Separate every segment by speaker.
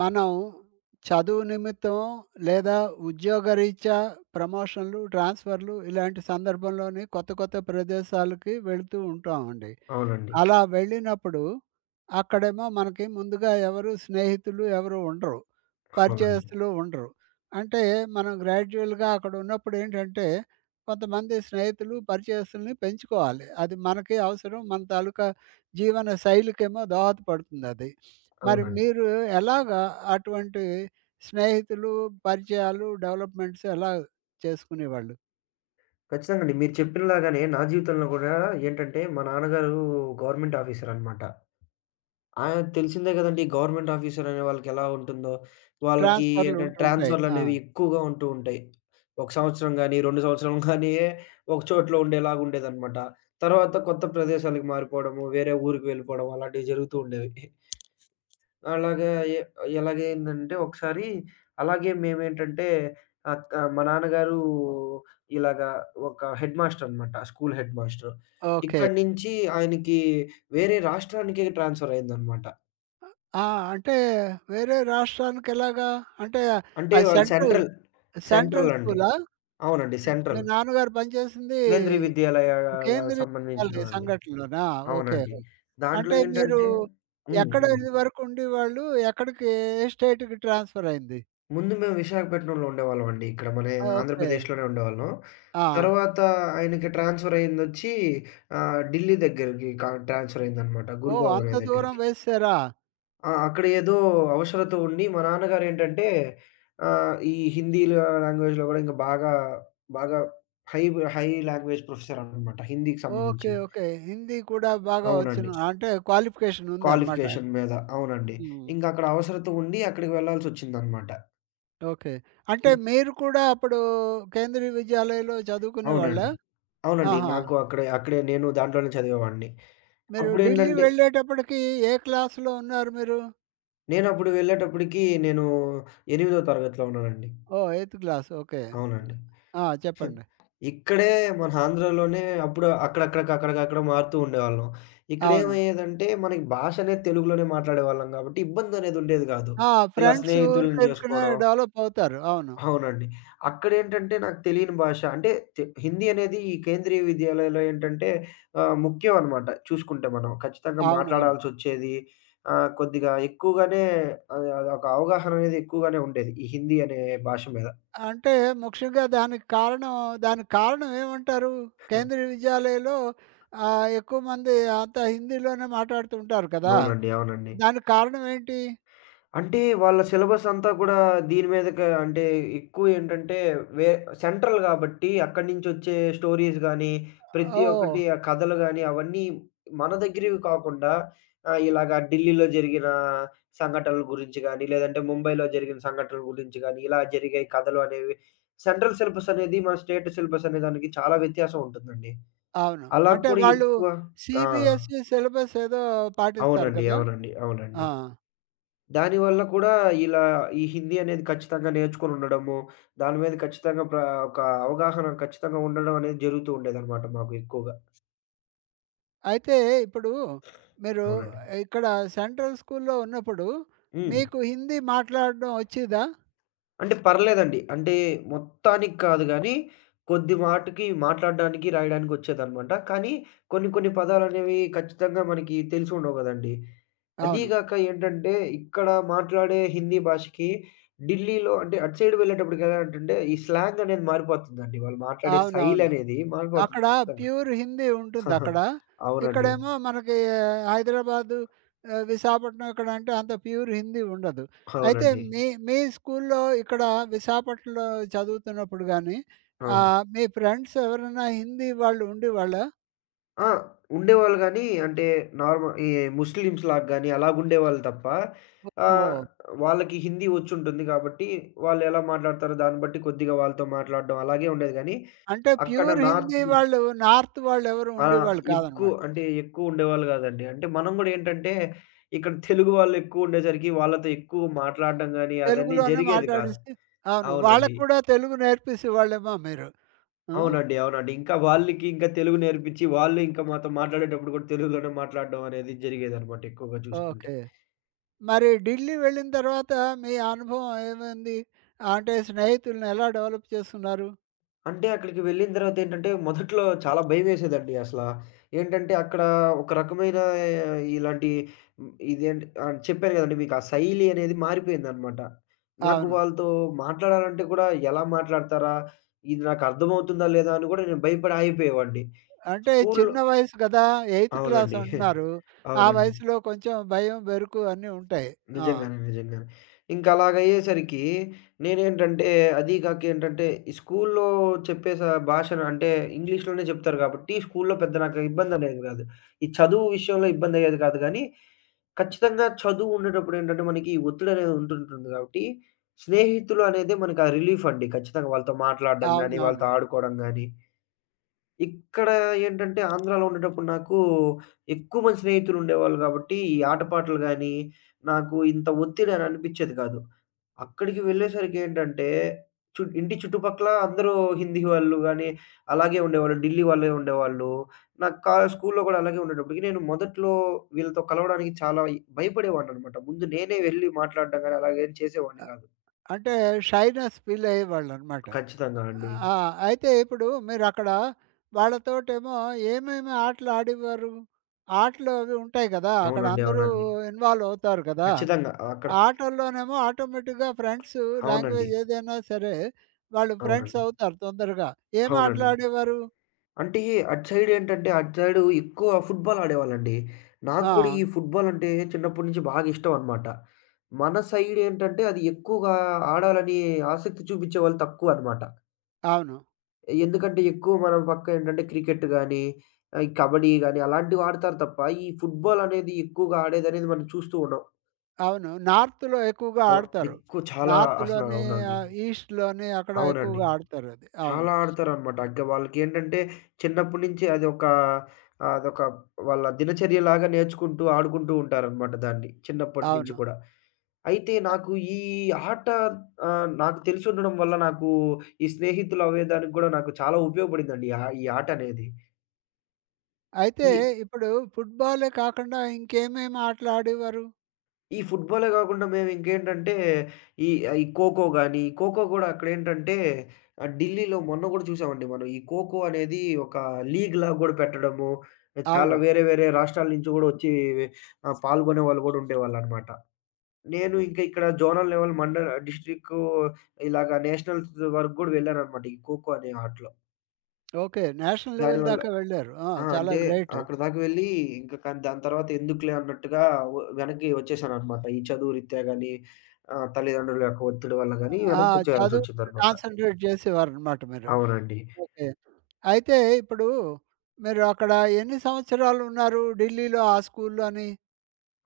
Speaker 1: మనం చదువు నిమిత్తం లేదా ఉద్యోగరీత్యా ప్రమోషన్లు, ట్రాన్స్‌ఫర్‌లు ఇలాంటి సందర్భంలోని కొత్త కొత్త ప్రదేశాలకి వెళుతూ ఉంటామండి.
Speaker 2: అవునండి.
Speaker 1: అలా వెళ్ళినప్పుడు అక్కడేమో మనకి ముందుగా ఎవరు స్నేహితులు ఎవరు ఉండరు.
Speaker 2: అవునండి.
Speaker 1: పరిచయస్తులు ఉండరు. అంటే మనం గ్రాడ్యుయల్‌గా అక్కడ ఉన్నప్పుడు ఏంటంటే కొంతమంది స్నేహితులు, పరిచయస్తుల్ని పెంచుకోవాలి. అది మనకి అవసరం. మన తాలూకా జీవన శైలికేమో దోహదపడుతుందది. మరి
Speaker 2: అవునండి.
Speaker 1: మీరు ఎలాగా అటువంటి స్నేహితులు, పరిచయాలు డెవలప్‌మెంట్స్ ఎలా చేసుకునేవాళ్ళు?
Speaker 2: ఖచ్చితంగా అండి. మీరు చెప్పినలాగానే నా జీవితంలో గూడా ఏంటంటే, మా నాన్నగారు గవర్నమెంట్ ఆఫీసరనమాట. ఆయన తెలిసిందే గదండీ! గవర్నమెంట్ ఆఫీసర్ అనే వాళ్ళకెలా ఉంటుందో. వాళ్ళకి
Speaker 1: ట్రాన్స్‌ఫర్‌లు
Speaker 2: ఏంటంటే,
Speaker 1: ఉంటుంటాయి. ఆ.
Speaker 2: ట్రాన్స్‌ఫర్‌లనేవి ఎక్కువగా ఉంటూ ఉంటాయి. ఒక సంవత్సరం గానీ, 2 సంవత్సరం గానీ ఒక చోట్లో ఉండేలాగా ఉండేదనమాట. తర్వాత కొత్త ప్రదేశాలకు మారిపోవడము, వేరే ఊరికి వెళ్ళిపోవడం అలాంటివి జరుగుతూ ఉండేవి. అలాగా ఎ ఎలాగయిందంటే ఒకసారి అలాగే మేమేంటంటే ఆహ్, క మా నాన్నగారు ఇలాగా ఒక హెడ్ మాస్టర్ అనమాట. School headmaster.
Speaker 1: ఓకే.
Speaker 2: ఇక్కడి నుంచి ఆయనకి వేరే రాష్ట్రానికి ట్రాన్స్‌ఫర్ అయిందనమాట.
Speaker 1: ఆ, అంటే వేరే రాష్ట్రానికెలాగా? అంటే
Speaker 2: అంటే
Speaker 1: అది
Speaker 2: వాళ్ళు
Speaker 1: సెంట్రల్,
Speaker 2: సెంట్రల్, సెంట్రల్
Speaker 1: సెంట్రల్
Speaker 2: అండి.
Speaker 1: స్కూలా?
Speaker 2: అవునండి.
Speaker 1: మీ
Speaker 2: సెంట్రల్.
Speaker 1: నాన్నగారు పనిచేసింది
Speaker 2: కేంద్రీయ విద్యాలయాల
Speaker 1: కేంద్రీయ విద్యాలయ
Speaker 2: సంబంధించినవండి.
Speaker 1: సంఘటనలోనా? ఓకే.
Speaker 2: అవునండి. దాంట్లో
Speaker 1: అంటే మీరు
Speaker 2: ఏంటంటే హ్మ్.
Speaker 1: ఎక్కడ
Speaker 2: హ్మ్.
Speaker 1: ఇదివరకు ఉండేవాళ్ళు? ఎక్కడికి ఏ స్టేట్‌కి ట్రాన్స్‌ఫర్ అయింది?
Speaker 2: ముందు మేము విశాఖపట్నంలో ఉండేవాళ్ళమండి. ఇక్కడ మన
Speaker 1: ఓకే.
Speaker 2: ఆంధ్రప్రదేశ్‌లోనే ఉండేవాళ్ళం.
Speaker 1: ఆ.
Speaker 2: తర్వాత ఆయనకి ట్రాన్స్‌ఫర్ అయిందొచ్చి ఢిల్లీ దగ్గరికి ట్రాన్స్‌ఫర్ అయిందనమాట.
Speaker 1: ఓహ్,
Speaker 2: గురుగావ్
Speaker 1: అంత
Speaker 2: అనే
Speaker 1: దూరం
Speaker 2: దగ్గరికి.
Speaker 1: వేసేసారా?
Speaker 2: ఆ! అక్కడ ఏదో అవసరత ఉండి మా నాన్నగారేంటంటే ఈ హిందీ లాంగ్వేజ్‌లో గూడా ఇంకా బాగా హై హై లాంగ్వేజ్ ప్రొఫెసర్ అనమాట. హిందీకి
Speaker 1: ఓకే.
Speaker 2: సంబంధించింది.
Speaker 1: ఓకే. హిందీ కూడా బాగా
Speaker 2: అవునండి.
Speaker 1: వచ్చును. అంటే క్వాలిఫికేషన్ ఉందన్నమాట.
Speaker 2: క్వాలిఫికేషన్ మీద. అవునండి.
Speaker 1: హ్మ్.
Speaker 2: ఇంకక్కడ అవసరత ఉండి అక్కడికి వెళ్ళాల్సొచ్చిందనమాట.
Speaker 1: ఓకే. అంటే మీరు కూడా అప్పుడు కేంద్రీయ విద్యాలయలో చదువుకునేవాళ్ళా?
Speaker 2: అవునండి. అవునండి.
Speaker 1: ఆహా.
Speaker 2: నాకు అక్కడే అక్కడే నేను దాంట్లోనే చదివేవాడిని.
Speaker 1: మీరు ఢిల్లీ
Speaker 2: అప్పుడేంటంటే
Speaker 1: వెళ్ళేటప్పటికి ఏ క్లాస్‌లో ఉన్నారు మీరు?
Speaker 2: నేనప్పుడు వెళ్ళేటప్పటికి నేను 8థో తరగతిలో ఉన్నానండి.
Speaker 1: Oh, eighth class. ఓకే.
Speaker 2: అవునండి.
Speaker 1: ఆ, చెప్పండి.
Speaker 2: ఇక్కడే మన ఆంధ్రాలోనే అప్పుడు అక్కడక్కడికి అక్కడికక్కడ మారుతూ ఉండేవాళ్ళం.
Speaker 1: అవును.
Speaker 2: ఇక్కడేమయ్యేదంటే మనకి భాష అనేది తెలుగులోనే మాట్లాడేవాళ్ళం కాబట్టి ఇబ్బందనేదుండేది గాదు.
Speaker 1: ఆ,
Speaker 2: ఇలా
Speaker 1: ఫ్రెండ్స్
Speaker 2: స్నేహితులను
Speaker 1: ఊరికే ఊరికనే
Speaker 2: జేసుకోవడం
Speaker 1: డెవలప్ అవుతారు. అవును.
Speaker 2: అవునండి. అక్కడేంటంటే నాకు తెలియని భాష. అంటే హిందీ అనేది ఈ కేంద్రీయ విద్యాలయాల్లో ఏంటంటే ముఖ్యం అన్నమాట చూసుకుంటే మనం. ఖచ్చితంగా
Speaker 1: అవునవును.
Speaker 2: మాట్లాడాల్సొచ్చేది. కొద్దిగా ఎక్కువగానే అది అదొక అవగాహన అనేది ఎక్కువగానే ఉండేది. ఈ హిందీ అనే భాష మీద.
Speaker 1: అంటే ముఖ్యంగా దానికి కారణం ఏమంటారు?
Speaker 2: హ్మ్.
Speaker 1: కేంద్రీయ విద్యాలయంలో ఎక్కువ మంది అంతా హిందీలోనే మాట్లాడుతుంటారు కదా!
Speaker 2: అవునండి. అవునండి.
Speaker 1: దానికి కారణం ఏంటి?
Speaker 2: అంటే వాళ్ళ సిలబస్ అంతా కూడా దీని మీదకే అంటే ఎక్కువేంటంటే వే సెంట్రల్ గాబట్టి అక్కడి నుంచొచ్చే స్టోరీస్ గానీ, ప్రతి
Speaker 1: ఓహ్.
Speaker 2: ఒక్కటి ఆ కథలు గానీ అవన్నీ మన దగ్గరివి కాకుండా ఇలాగ ఢిల్లీలో జరిగిన సంఘటనల గురించి గానీ, లేదంటే ముంబైలో జరిగిన సంఘటనల గురించి గానీ, ఇలా జరిగాయి కథలు అనేవి. సెంట్రల్ సిలబస్ అనేది మన స్టేట్ సిలబస్ అనే దానికి చాలా వ్యత్యాసం ఉంటుందండి.
Speaker 1: అవును.
Speaker 2: అలా
Speaker 1: అంటే
Speaker 2: కూడా
Speaker 1: వాళ్ళు
Speaker 2: ఎక్కువ ఆ!
Speaker 1: సీబీఎస్ఈ సిలబస్ ఏదో పాటిస్తారు
Speaker 2: అవునండి.
Speaker 1: కదా!
Speaker 2: అవునండి.
Speaker 1: ఆ,
Speaker 2: అవునండి. దానివల్ల కూడా ఇలా ఈ హిందీ అనేది ఖచ్చితంగా నేర్చుకొని ఉండడము, దాని మీద ఖచ్చితంగా ఒక అవగాహన ఖచ్చితంగా ఉండడం అనేది జరుగుతూ ఉండేదనమాట మాకు ఎక్కువగా.
Speaker 1: అయితే ఇప్పుడు మీరు
Speaker 2: అవునండి.
Speaker 1: ఇక్కడ సెంట్రల్ స్కూల్‌లో ఉన్నప్పుడు
Speaker 2: హ్మ్.
Speaker 1: మీకు హిందీ మాట్లాడడం వచ్చేదా?
Speaker 2: అంటే పర్లేదండి. అంటే మొత్తానికి కాదు గానీ, కొద్ది మాటకి మాట్లాడడానికి, రాయడానికొచ్చేదనమాట. కానీ కొన్ని కొన్ని పదాలనేవి ఖచ్చితంగా మనకి తెలిసుండవు గదండీ. అదీ
Speaker 1: అవును.
Speaker 2: గాక ఏంటంటే, ఇక్కడ మాట్లాడే హిందీ భాషకి ఢిల్లీలో అంటే అటు సైడ్ వెళ్ళేటప్పటికి ఎలా ఏంటంటే, ఈ స్లాంగ్ అనేది మారిపోతుందండి. వాళ్ళు మాట్లాడే
Speaker 1: అవునవును.
Speaker 2: శైలనేది మారిపోతుంది
Speaker 1: అక్కడ
Speaker 2: ఖచ్చితంగా.
Speaker 1: ప్యూర్ హిందీ ఉంటుందక్కడ.
Speaker 2: అవునండి.
Speaker 1: ఇక్కడేమో మనకి హైదరాబాదు, విశాఖపట్నం ఇక్కడంటే అంత ప్యూర్ హిందీ ఉండదు. అయితే
Speaker 2: అవునండి.
Speaker 1: మీ మీ స్కూల్‌లో ఇక్కడ విశాఖపట్నంలో చదువుతున్నప్పుడు గానీ
Speaker 2: అవును.
Speaker 1: మీ ఫ్రెండ్స్ ఎవరైనా హిందీ వాళ్ళు ఉండేవాళ్ళా?
Speaker 2: ఆ! ఉండేవాళ్ళు గానీ, అంటే ఈ ముస్లిమ్స్‌లాగా గానీ అలాగుండేవాళ్ళు తప్ప
Speaker 1: ఓహో.
Speaker 2: ఆహ్, వాళ్ళకి హిందీ వచ్చుంటుంది కాబట్టి, వాళ్ళెలా మాట్లాడతారో దాన్ని బట్టి కొద్దిగా వాళ్ళతో మాట్లాడడం అలాగే ఉండేది గానీ,
Speaker 1: అంటే
Speaker 2: అక్కడ
Speaker 1: ప్యూర్
Speaker 2: నార్త్
Speaker 1: హిందీ
Speaker 2: నుంచి
Speaker 1: వాళ్ళు నార్త్ వాళ్ళెవరు
Speaker 2: ఆ!
Speaker 1: ఉండేవాళ్ళు
Speaker 2: ఎక్కువ
Speaker 1: కాదనమాట.
Speaker 2: అంటే ఎక్కువుండేవాళ్ళు గాదండి. అంటే మనం గూడా ఏంటంటే, ఇక్కడ తెలుగు వాళ్ళెక్కువుండేసరికి వాళ్ళతో ఎక్కువ మాట్లాడడం గానీ, అదన్నీ
Speaker 1: తెలుగులోనే
Speaker 2: జరిగేది కాదు.
Speaker 1: మాట్లాడిస్తే అవును.
Speaker 2: అవునండి.
Speaker 1: వాళ్ళకి కూడా తెలుగు నేర్పిసేవాళ్ళేమో మీరు. ఆ.
Speaker 2: అవునండి. అవునండి. ఇంకా వాళ్ళకి ఇంకా తెలుగు నేర్పించి, వాళ్ళు ఇంకా మాతో మాట్లాడేటప్పుడు కూడా తెలుగులోనే మాట్లాడడం అనేది జరిగేదనమాట ఎక్కువగా చూసుకుంటే.
Speaker 1: ఓకే. మరి ఢిల్లీ వెళ్ళిన తర్వాత మీ అనుభవం ఏమైంది? అంటే స్నేహితుల్ని ఎలా డెవలప్ చేసుకున్నారు?
Speaker 2: అంటే అక్కడికి వెళ్ళిన తర్వాతేంటంటే, మొదట్లో చాలా భయమేసేదండి అసల. ఏంటంటే, అక్కడ ఒక రకమైన ఆ, ఇలాంటి హ్మ్, ఇదేంటి ఆహ్, చెప్పాను గదండీ మీకు ఆ శైలి అనేది మారిపోయిందనమాట. నాకు
Speaker 1: అవును.
Speaker 2: వాళ్ళతో మాట్లాడాలంటే కూడా ఎలా మాట్లాడతారా? ఇది నాకు అర్థమవుతుందా లేదా? అని గూడా నేను భయపడి ఆగిపోయేవాడిని.
Speaker 1: అంటే
Speaker 2: స్కూల్లో
Speaker 1: చిన్న వయసు కదా! ఎయిత్ క్లాస్
Speaker 2: అవునండి.
Speaker 1: అంటున్నారు. ఆ
Speaker 2: అవునండి.
Speaker 1: వయసులో కొంచెం భయం, బెరుకు అన్నీ ఉంటాయి. ఆ.
Speaker 2: నిజంగానే. నిజంగానే. ఇంక అలాగయ్యేసరికి నేనేంటంటే అదీ కాక ఏంటంటే, ఈ స్కూల్లో చెప్పే భాషను అంటే ఇంగ్లీష్‌లోనే చెప్తారు గాబట్టి, స్కూల్లో పెద్ద నాకు ఇబ్బందనేది గాదు. ఈ చదువు విషయంలో ఇబ్బందయ్యేది కాదు గానీ, ఖచ్చితంగా చదువు ఉండేటప్పుడు ఏంటంటే, మనకి ఈ ఒత్తిడనేది ఉంటుంటుంది గాబట్టి, స్నేహితులు అనేదే మనకి ఆ రిలీఫండి. ఖచ్చితంగా వాళ్ళతో మాట్లాడడం గానీ,
Speaker 1: అవునవును.
Speaker 2: వాళ్ళతో ఆడుకోవడం గానీ, ఇక్కడ ఏంటంటే ఆంధ్రాలో ఉండేటప్పుడు నాకు ఎక్కువ మంది స్నేహితులుండేవాళ్ళు గాబట్టి, ఈ ఆటపాటలు గానీ, నాకు ఇంత ఒత్తిడి అని అనిపిచ్చేది కాదు. అక్కడికి వెళ్ళేసరికేంటంటే, ఇంటి చుట్టుపక్కల అందరూ హిందీ వాళ్ళు గానీ, అలాగే ఉండేవాళ్ళు. ఢిల్లీ వాళ్ళే ఉండేవాళ్ళు. నాకు స్కూలులో గూడా అలాగే ఉండేటప్పటికి, నేను మొదట్లో వీళ్ళతో కలవడానికి చాలా భయపడేవాడిననమాట. ముందు నేనే వెళ్లి మాట్లాడడం గానీ, అలాగేం చేసేవాడిని గాదు.
Speaker 1: అంటే షైనెస్ ఫీల్ అయ్యేవాళ్ళనమాట.
Speaker 2: ఖచ్చితంగా అండి.
Speaker 1: ఆ, అయితే ఇప్పుడు మీరక్కడ వాళ్ళతోటేమో ఏమేమి ఆటలు ఆడేవారు? ఆటలు అవి ఉంటాయి కదా! అక్కడ
Speaker 2: అవునండి.
Speaker 1: అందరూ
Speaker 2: అవునండి.
Speaker 1: ఇన్వాల్వ్ అవుతారు కదా!
Speaker 2: ఖచ్చితంగా. అక్కడ
Speaker 1: ఆటల్లోనేమో ఆటోమేటిక్‌గా ఫ్రెండ్స్
Speaker 2: అవునండి.
Speaker 1: లాంగ్వేజ్ ఏదైనా సరే వాళ్ళు ఫ్రెండ్స్
Speaker 2: అవునండి.
Speaker 1: అవుతారు తొందరగా. ఏం ఆటలు
Speaker 2: అవునండి.
Speaker 1: ఆడేవారు?
Speaker 2: అంటే అటు సైడ్ ఏంటంటే, అటు సైడు ఎక్కువ ఫుట్‌బాల్ ఆడేవాళ్ళండి. నాకు
Speaker 1: ఆ.
Speaker 2: కూడా ఈ ఫుట్‌బాల్ అంటే చిన్నప్పటి నుంచి బాగా ఇష్టం అన్నమాట. మన సైడ్ ఏంటంటే, అది ఎక్కువగా ఆడాలని ఆసక్తి చూపించేవాళ్ళు తక్కువ అన్నమాట.
Speaker 1: అవును.
Speaker 2: ఎందుకంటే, ఎక్కువ మన పక్క ఏంటంటే క్రికెట్ గానీ, కబడ్డీ గానీ అలాంటివి ఆడతారు తప్ప, ఈ ఫుట్‌బాల్ అనేది ఎక్కువగా ఆడేదనేది మనం చూస్తూ ఉండం.
Speaker 1: అవును. నార్త్‌లో ఎక్కువగా
Speaker 2: అవును.
Speaker 1: ఆడతారు.
Speaker 2: ఎక్కువ చాలా అసలు
Speaker 1: నార్త్‌లోని
Speaker 2: అవునండి.
Speaker 1: ఈస్ట్‌లోని అక్కడ
Speaker 2: అవునండి.
Speaker 1: ఎక్కువగా ఆడతారది. అవును.
Speaker 2: చాలా ఆడతారనమాట. ఇంక వాళ్ళకేంటంటే చిన్నప్పటి నుంచి అదొక అదొక వాళ్ళ దినచర్యలాగా నేర్చుకుంటూ, ఆడుకుంటూ ఉంటారనమాట దాన్ని. చిన్నప్పటి నుంచి
Speaker 1: అవును.
Speaker 2: కూడా. అయితే
Speaker 1: అ
Speaker 2: నాకు ఈ ఆట నాకు తెలిసుండడం వల్ల నాకు ఈ స్నేహితులవ్వేదానికి గూడా నాకు చాలా ఉపయోగపడిందండి. ఈ ఆటనేది.
Speaker 1: అయితే
Speaker 2: ఈ
Speaker 1: ఇప్పుడు ఫుట్‌బాలే కాకుండా ఇంకేమేమి ఆటలు ఆడేవారు?
Speaker 2: ఈ ఫుట్‌బాలే గాకుండా మేవింకేంటంటే, ఈ ఖోఖో గానీ, ఖోఖో గూడా అక్కడేంటంటే ఢిల్లీలో మొన్న గూడా చూసామండి మనం. ఈ ఖోఖో అనేది ఒక లీగ్‌లాగా గూడా పెట్టడము, చాలా
Speaker 1: అవును.
Speaker 2: వేరే వేరే రాష్ట్రాల నుంచి గూడా వచ్చి పాల్గొనే వాళ్ళు గూడా ఉండేవాళ్ళనమాట. నేను ఇంకా ఇక్కడ జోనల్ లెవెల్, మండల్, డిస్ట్రిక్ట్ ఇలాగ నేషనల్స్ వరకు గూడా వెళ్ళాననమాట ఈ ఖోఖో అనే ఆటలో.
Speaker 1: ఓకే. నేషనల్ లెవెల్
Speaker 2: దానివల్ల
Speaker 1: దాకా వెళ్లారు. ఆ,
Speaker 2: ఆ!
Speaker 1: చాలా
Speaker 2: అంటే
Speaker 1: గ్రేట్.
Speaker 2: అక్కడి దాకా వెళ్ళి ఇంక కానీ దాని తర్వాత ఎందుకులే అన్నట్టుగా వెనక్కి వచ్చేసాననమాట. ఈ చదువు రీత్యా గాని, తల్లిదండ్రుల యొక్క ఒత్తిడి వల్ల గాని
Speaker 1: ఆ, చదువు మీద
Speaker 2: వెనక్కొచ్చేయాల్సొచ్చిందనమాట.
Speaker 1: కాన్సంట్రేట్ చేసేవారనమాట మీరు.
Speaker 2: అవునండి.
Speaker 1: ఓకే. అయితే ఇప్పుడు మీరు అక్కడ ఎన్ని సంవత్సరాలు ఉన్నారు ఢిల్లీలో ఆ స్కూల్‌లోని?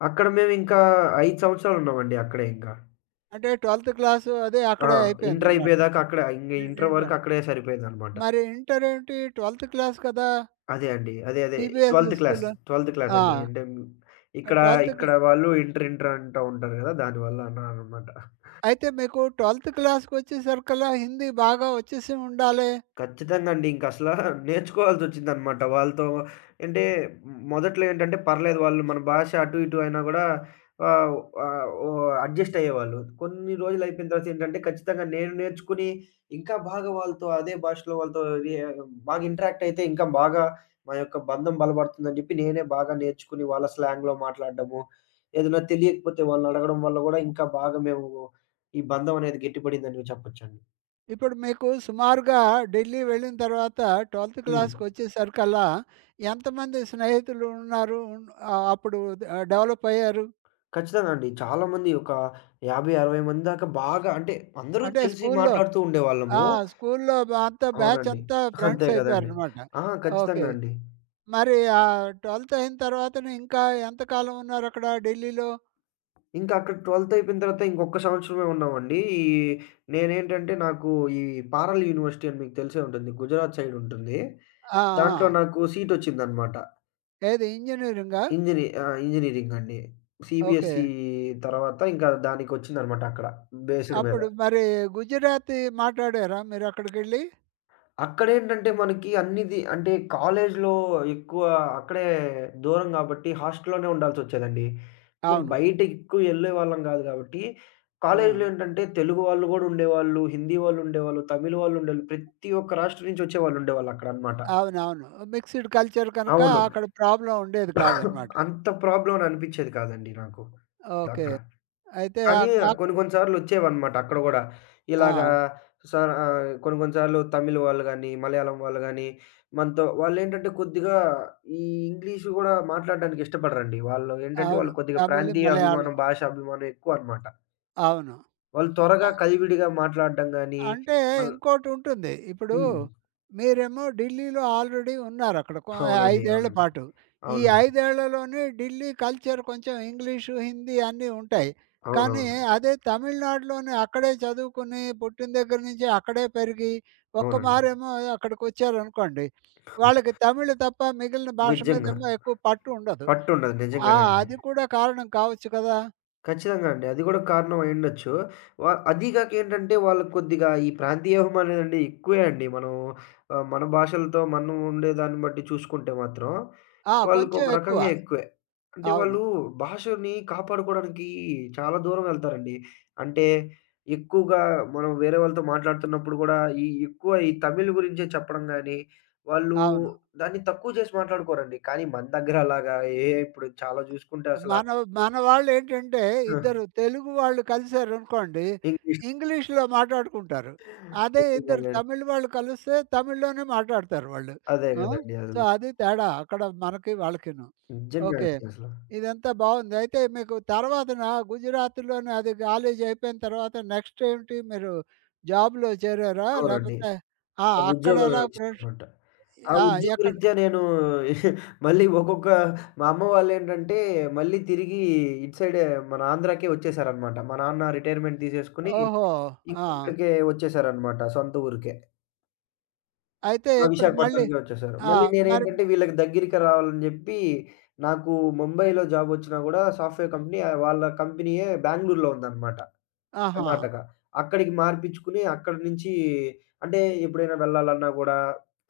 Speaker 2: అక్కడ మేమింకా 5 సంవత్సరాలు ఉన్నామండి అక్కడే ఇంకా.
Speaker 1: అంటే 12థ్ క్లాసు అదే
Speaker 2: ఆ!
Speaker 1: అక్కడే
Speaker 2: ఇంటర్
Speaker 1: అయిపోయిందనమాట.
Speaker 2: అయిపోయేదాకా అక్కడే ఇంటర్ వరకు
Speaker 1: ఇంటర్.
Speaker 2: అక్కడే సరిపోయిందనమాట.
Speaker 1: మరి ఇంటర్ ఏంటి, 12థ్ క్లాస్ కదా!
Speaker 2: అదే అండి. అదే అదే
Speaker 1: సీబీఎస్‌ఈ
Speaker 2: 12థ్ క్లాస్.
Speaker 1: స్కూల్‌లో.
Speaker 2: 12థ్ క్లాస్
Speaker 1: ఆ.
Speaker 2: అండి. అంటే ఇక్కడ,
Speaker 1: 12థ్
Speaker 2: ఇక్కడ
Speaker 1: క్లా
Speaker 2: వాళ్ళు ఇంటర్ ఇంటర్ అంటా ఉంటారు గదా! దానివల్ల అన్నాననమాట.
Speaker 1: అయితే మీకు 12థ్ క్లాస్‌కొచ్చేసరికల్లా హిందీ బాగా వచ్చేసి ఉండాలే?
Speaker 2: ఖచ్చితంగా అండి. ఇంకసలా నేర్చుకోవాల్సొచ్చిందనమాట. వాళ్ళతో అంటే మొదట్లో ఏంటంటే పర్లేదు వాళ్ళు మన భాష అటు ఇటు అయినా గూడా ఆహ్, ఆహ్, ఓహ్! అడ్జస్ట్ అయ్యేవాళ్ళు. కొన్ని రోజులయిపోయిన తర్వాత ఏంటంటే ఖచ్చితంగా నేను నేర్చుకుని ఇంకా బాగా వాళ్ళతో అదే భాషలో వాళ్ళతో బాగా ఇంటరాక్ట్ అయితే ఇంకా బాగా మా యొక్క బంధం బలపడుతుందని జెప్పి నేనే బాగా నేర్చుకుని వాళ్ళ స్లాంగ్‌లో మాట్లాడడము, ఏదైనా తెలియకపోతే వాళ్ళనడగడం వల్ల గూడా ఇంకా బాగా మేము ఈ బంధం అనేది గట్టిపడిందని చెప్పొచ్చండి.
Speaker 1: ఇప్పుడు మీకు సుమారుగా ఢిల్లీ వెళ్ళిన తర్వాత 12థ్
Speaker 2: హ్మ్.
Speaker 1: క్లాస్‌కొచ్చేసరికల్లా ఎంతమంది స్నేహితులు ఉన్నారు? అప్పుడు డెవలప్ అయ్యారు?
Speaker 2: ఖచ్చితంగా అండి. చాలామంది ఒక 50, 60 మంది దాకా బాగా అంటే అందరూ
Speaker 1: అంటే
Speaker 2: తెలిసి
Speaker 1: స్కూల్లో.
Speaker 2: మాట్లాడుతూ
Speaker 1: ఆ.
Speaker 2: ఉండేవాళ్ళము.
Speaker 1: స్కూల్లో అంతా బ్యాచ్
Speaker 2: అవునండి.
Speaker 1: అంతా ఫ్రెండ్స్
Speaker 2: అంతే గదండీ.
Speaker 1: అయిపోయారనమాట.
Speaker 2: ఆ!
Speaker 1: ఓకే.
Speaker 2: ఖచ్చితంగా అండి.
Speaker 1: మరి ఆ 12థ్ అయిన తర్వాతను ఇంకా ఎంతకాలం ఉన్నారక్కడ ఢిల్లీలో?
Speaker 2: ఇంకా అక్కడ 12థ్ అయిపోయిన తర్వాత ఇంకొక సంవత్సరమే ఉన్నామండి. ఈ నేనేంటంటే నాకు ఈ పారల్ యూనివర్సిటీ అని మీకు తెలిసే ఉంటుంది. గుజరాత్ సైడ్ ఉంటుంది.
Speaker 1: ఆ.
Speaker 2: దాంట్లో
Speaker 1: ఆ.
Speaker 2: నాకు సీట్ వచ్చిందన్నమాట.
Speaker 1: ఏది ఇంజినీరింగా?
Speaker 2: ఇంజినీరింగ్ అండి.
Speaker 1: ఓకే.
Speaker 2: సీబీఎస్‌ఈ తర్వాత ఇంకా దానికొచ్చిందన్నమాట అక్కడ బేస్డ్ మీద.
Speaker 1: అప్పుడు మరి గుజరాతీ మాట్లాడారా మీరక్కడికెళ్ళి?
Speaker 2: అక్కడేంటంటే మనకి అన్నిది అంటే కాలేజ్‌లో ఎక్కువ అక్కడే దూరం గాబట్టి హాస్టల్‌లోనే ఉండాల్సొచ్చేదండి. మనం
Speaker 1: అవును.
Speaker 2: బయట ఎక్కువ యెళ్ళేవాళ్ళం గాదు గాబట్టి,
Speaker 1: ఆ.
Speaker 2: కాలేజ్‌లో ఏంటంటే తెలుగు వాళ్ళు గూడా ఉండేవాళ్ళు, హిందీ వాళ్ళు ఉండేవాళ్ళు, తమిళ్ వాళ్ళు ఉండేవాళ్ళు. ప్రతి ఒక్క రాష్ట్రం నుంచి వచ్చేవాళ్ళు ఉండేవాళ్ళు అక్కడనమాట.
Speaker 1: అవునవును. మిక్స్‌డ్ కల్చర్ కనుక
Speaker 2: అవును.
Speaker 1: అక్కడ ప్రాబ్లమ్ ఉండేది కాదనమాట.
Speaker 2: అంత ప్రాబ్లమ్ అని అనిపిచ్చేది కాదండి నాకు.
Speaker 1: ఓకే.
Speaker 2: అక్కడ.
Speaker 1: అయితే
Speaker 2: కానీ
Speaker 1: ఆక్ ఆక్
Speaker 2: కొన్ని కొన్ని సార్లొచ్చేవన్నమాట అక్కడ గూడా. ఇలాగా
Speaker 1: ఆ.
Speaker 2: కొన్ని కొన్ని సార్లు తమిళ్ వాళ్ళు గానీ, మలయాళం వాళ్ళు గానీ, మనతో వాళ్ళేంటంటే కొద్దిగా ఈ ఇంగ్లీషు గూడా మాట్లాడడానికి ఇష్టపడరండి. వాళ్ళు ఏంటంటే
Speaker 1: అవును.
Speaker 2: వాళ్ళు కొద్దిగా
Speaker 1: తమిళ్,
Speaker 2: ప్రాంతీయ అభిమానం,
Speaker 1: మలయాళం.
Speaker 2: భాషా అభిమానం ఎక్కువన్నమాట.
Speaker 1: అవును.
Speaker 2: వాళ్ళు త్వరగా కలివిడిగా మాట్లాడడం గానీ,
Speaker 1: అంటే
Speaker 2: మల్
Speaker 1: ఇంకోటుంటుంది. ఇప్పుడు
Speaker 2: హ్మ్.
Speaker 1: మీరేమో ఢిల్లీలో ఆల్రెడీ ఉన్నారక్కడ.
Speaker 2: అవునండి.
Speaker 1: 5 ఏళ్ల
Speaker 2: అవునండి.
Speaker 1: పాటు. ఈ
Speaker 2: అవునండి.
Speaker 1: 5 ఏళ్లలోనే ఢిల్లీ కల్చర్ కొంచెం ఇంగ్లీషు, హిందీ అన్నీ ఉంటాయి. కానీ
Speaker 2: అవునవును.
Speaker 1: అదే తమిళనాడులోనే అక్కడే చదువుకుని, పుట్టిన దగ్గర నుంచి అక్కడే పెరిగి, ఒక్క
Speaker 2: అవునండి.
Speaker 1: మారేమో అక్కడికొచ్చారనుకోండి, వాళ్ళకి తమిళ్ తప్ప మిగిలిన భాష
Speaker 2: నిజంగా.
Speaker 1: మీదేమో ఎక్కువ పట్టు ఉండదు.
Speaker 2: పట్టుండదు.
Speaker 1: ఆ,
Speaker 2: నిజంగానే అండి.
Speaker 1: అది కూడా కారణం కావచ్చు కదా!
Speaker 2: ఖచ్చితంగా అండి. అది గూడా కారణం అయ్యుండొచ్చు. అదీ గాక ఏంటంటే, వాళ్ళకి కొద్దిగా ఈ ప్రాంతీయ అనేదండి ఎక్కువే అండి. మనం మన భాషలతో మనం ఉండేదాన్ని బట్టి చూసుకుంటే మాత్రం,
Speaker 1: ఆ, కొంచెం
Speaker 2: వాళ్ళకొక
Speaker 1: ఎక్కువ.
Speaker 2: రకంగా ఎక్కువే. అంటే
Speaker 1: అవును.
Speaker 2: వాళ్ళు భాషని కాపాడుకోవడానికి చాలా దూరం వెళ్తారండి. అంటే ఎక్కువగా మనం వేరే వాళ్ళతో మాట్లాడుతున్నప్పుడు గూడా, ఈ ఎక్కువ ఈ తమిళ్ గురించే చెప్పడం గానీ, వాళ్ళు
Speaker 1: అవును.
Speaker 2: దాన్ని తక్కువ చేసి మాట్లాడుకోరండి. కానీ మన దగ్గర అలాగా ఏ ఇప్పుడు చాలా చూసుకుంటే అసల
Speaker 1: మన మన వాళ్ళేంటంటే, ఇద్దరు తెలుగు వాళ్ళు కలిసారనుకోండి,
Speaker 2: ఇంగ్లీష్
Speaker 1: ఇంగ్లీష్‌లో మాట్లాడుకుంటారు. అదే ఇద్దరు
Speaker 2: నిజంగానండి.
Speaker 1: తమిళ్ వాళ్ళు కలిస్తే తమిళ్‌లోనే మాట్లాడతారు వాళ్ళు.
Speaker 2: అదే
Speaker 1: ఆ.
Speaker 2: గదండీ
Speaker 1: సో,
Speaker 2: అసలు.
Speaker 1: అది తేడా అక్కడ మనకి వాళ్ళకిను.
Speaker 2: నిజంగా
Speaker 1: ఓకే.
Speaker 2: అండి అసలు.
Speaker 1: ఇదంతా బావుంది. అయితే మీకు తర్వాతన గుజరాత్‌లోనే అది కాలేజీ అయిపోయిన తర్వాత నెక్స్ట్ ఏంటి మీరు జాబ్‌లో చేరారా?
Speaker 2: అవునండి.
Speaker 1: లేపోతే ఆ,
Speaker 2: ఆ
Speaker 1: అక్కడ
Speaker 2: ఉద్యోగమే
Speaker 1: ఎలా ఫ్రెండ్స్?
Speaker 2: వచ్చిందనమాట. ఆ
Speaker 1: ఆ, ఎక్కడ?
Speaker 2: ఉద్యోగరీత్యా నేను మళ్ళీ ఒక్కొక్క మా అమ్మ వాళ్ళేంటంటే, మళ్ళీ తిరిగి ఇటు సైడే మన ఆంధ్రాకే వచ్చేసారనమాట. మా నాన్న రిటైర్‌మెంట్ తీసేసుకొని,
Speaker 1: ఓహో.
Speaker 2: ఇంక
Speaker 1: ఆ,
Speaker 2: ఇక్కడికే వచ్చేసారనమాట సొంత ఊరికే.
Speaker 1: అయితే
Speaker 2: ఆ!
Speaker 1: ఇప్పుడు మళ్ళీ?
Speaker 2: విశాఖపట్నంకే వచ్చేసారు.
Speaker 1: ఆ.
Speaker 2: మళ్ళీ
Speaker 1: మరి?
Speaker 2: నేనేంటంటే వీళ్ళకి దగ్గరికి రావాలని జెప్పి, నాకు ముంబైలో జాబొచ్చినా గూడా సాఫ్ట్‌వేర్ కంపెనీ వాళ్ళ కంపెనీయే బెంగుళూరులో ఉందనమాట.
Speaker 1: ఆహా.
Speaker 2: కర్ణాటక. అక్కడికి మార్పిచ్చుకుని అక్కడి నుంచి అంటే ఎప్పుడైనా వెళ్ళాలన్నా గూడా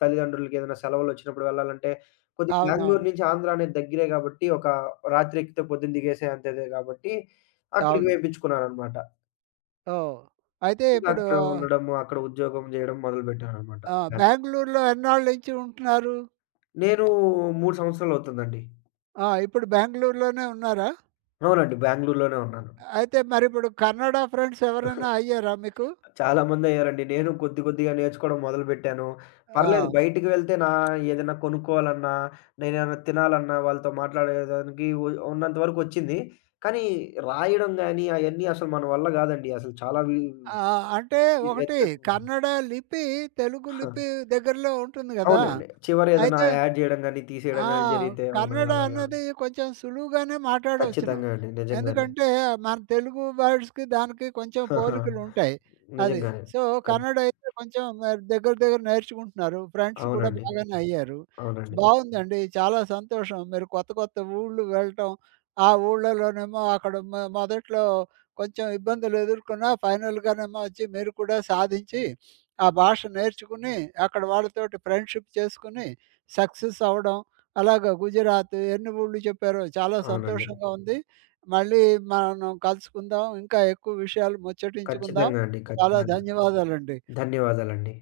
Speaker 2: తల్లిదండ్రులకేదైనా సెలవులొచ్చినప్పుడు వెళ్ళాలంటే, కొద్దిగా బెంగుళూరు
Speaker 1: అవునవును.
Speaker 2: నుంచి ఆంధ్ర అనేది దగ్గరే గాబట్టి, ఒక రాత్రెక్కితే పొద్దున దిగేసేంతదే గాబట్టి, అక్కడికి
Speaker 1: అవును.
Speaker 2: వేపిచ్చుకున్నాననమాట.
Speaker 1: ఓహ్. అయితే
Speaker 2: ఇంకా
Speaker 1: ఇప్పుడు?
Speaker 2: అక్కడ ఉండడము, అక్కడ ఉద్యోగం జేయడం మొదలుబెట్టాననమాట.
Speaker 1: ఆ, బెంగుళూరులో ఎన్నాళ్ళ నుంచి ఉంటున్నారు?
Speaker 2: నేను 3 సంవత్సరాలవుతుందండి.
Speaker 1: ఆ, ఇప్పుడు బెంగుళూరులోనే ఉన్నారా?
Speaker 2: అవునండి. బెంగుళూరులోనే ఉన్నాను.
Speaker 1: అయితే మరిప్పుడు కన్నడ ఫ్రెండ్స్ ఎవరైనా అయ్యారా మీకు?
Speaker 2: చాలా మందయ్యారండి. నేను కొద్ది కొద్దిగా నేర్చుకోవడం మొదలుపెట్టాను. పర్లేదు
Speaker 1: ఆ.
Speaker 2: బయటికి వెళ్తే నా ఏదైనా కొనుక్కోవాలన్నా, నేనేమైనా తినాలన్నా వాళ్ళతో మాట్లాడేదానికి ఉన్నంత వరకు వచ్చింది. కానీ రాయడం గాని అయన్నీ అసలు మన వల్ల గాదండి. అసలు చాలా వి
Speaker 1: ఆ, అంటే
Speaker 2: వి
Speaker 1: ఒకటి
Speaker 2: వ్యతిరేకంగా ఉంది.
Speaker 1: కన్నడ లిపి, తెలుగు
Speaker 2: హ,
Speaker 1: లిపి దగ్గరలో ఉంటుంది గదా!
Speaker 2: అవునండి. చివర ఏదైనా
Speaker 1: అయితే
Speaker 2: యాడ్ జేయడం గాని, తీసేయడం
Speaker 1: ఆ,
Speaker 2: గాని జరిగితే అవును. అది
Speaker 1: కన్నడ
Speaker 2: అలాగే ఉంది.
Speaker 1: అన్నది కొంచెం సులువుగానే మాట్లాడవచ్చును.
Speaker 2: ఖచ్చితంగా అండి. నిజంగానే.
Speaker 1: ఎందుకంటే మన తెలుగు వర్డ్స్‌కి దానికి కొంచెం
Speaker 2: హహ,
Speaker 1: పోలికలుంటాయి. అది.
Speaker 2: నిజంగానే.
Speaker 1: సో,
Speaker 2: ఖచ్
Speaker 1: కన్నడ అయితే కొంచెం మరి దగ్గర దగ్గర నేర్చుకుంటున్నారు. ఫ్రెండ్స్ కూడా
Speaker 2: అవునండి.
Speaker 1: బాగానే అయ్యారు.
Speaker 2: అవునండి.
Speaker 1: బావుందండి. చాలా సంతోషం. మీరు కొత్త కొత్త ఊళ్ళు వెళ్ళటం, ఆ ఊళ్ళలోనేమో అక్కడ మొదట్లో కొంచెం ఇబ్బందులు ఎదుర్కొన్నా ఫైనల్‌గానేమో వచ్చి మీరు కూడా సాధించి, ఆ భాష నేర్చుకుని, అక్కడ వాళ్ళతోటి ఫ్రెండ్‌షిప్ చేసుకొని, సక్సెస్ అవ్వడం అలాగా గుజరాత్ ఎన్ని ఊళ్ళు చెప్పారో చాలా
Speaker 2: అవునండి.
Speaker 1: సంతోషంగా ఉంది. మళ్ళీ మనం కలుసుకుందాం. ఇంకా ఎక్కువ విషయాలు ముచ్చటించుకుందాం.
Speaker 2: ఖచ్చితంగా అండి.
Speaker 1: చాలా
Speaker 2: ఖచ్చితంగా.
Speaker 1: ధన్యవాదాలండి.
Speaker 2: ధన్యవాదాలండి.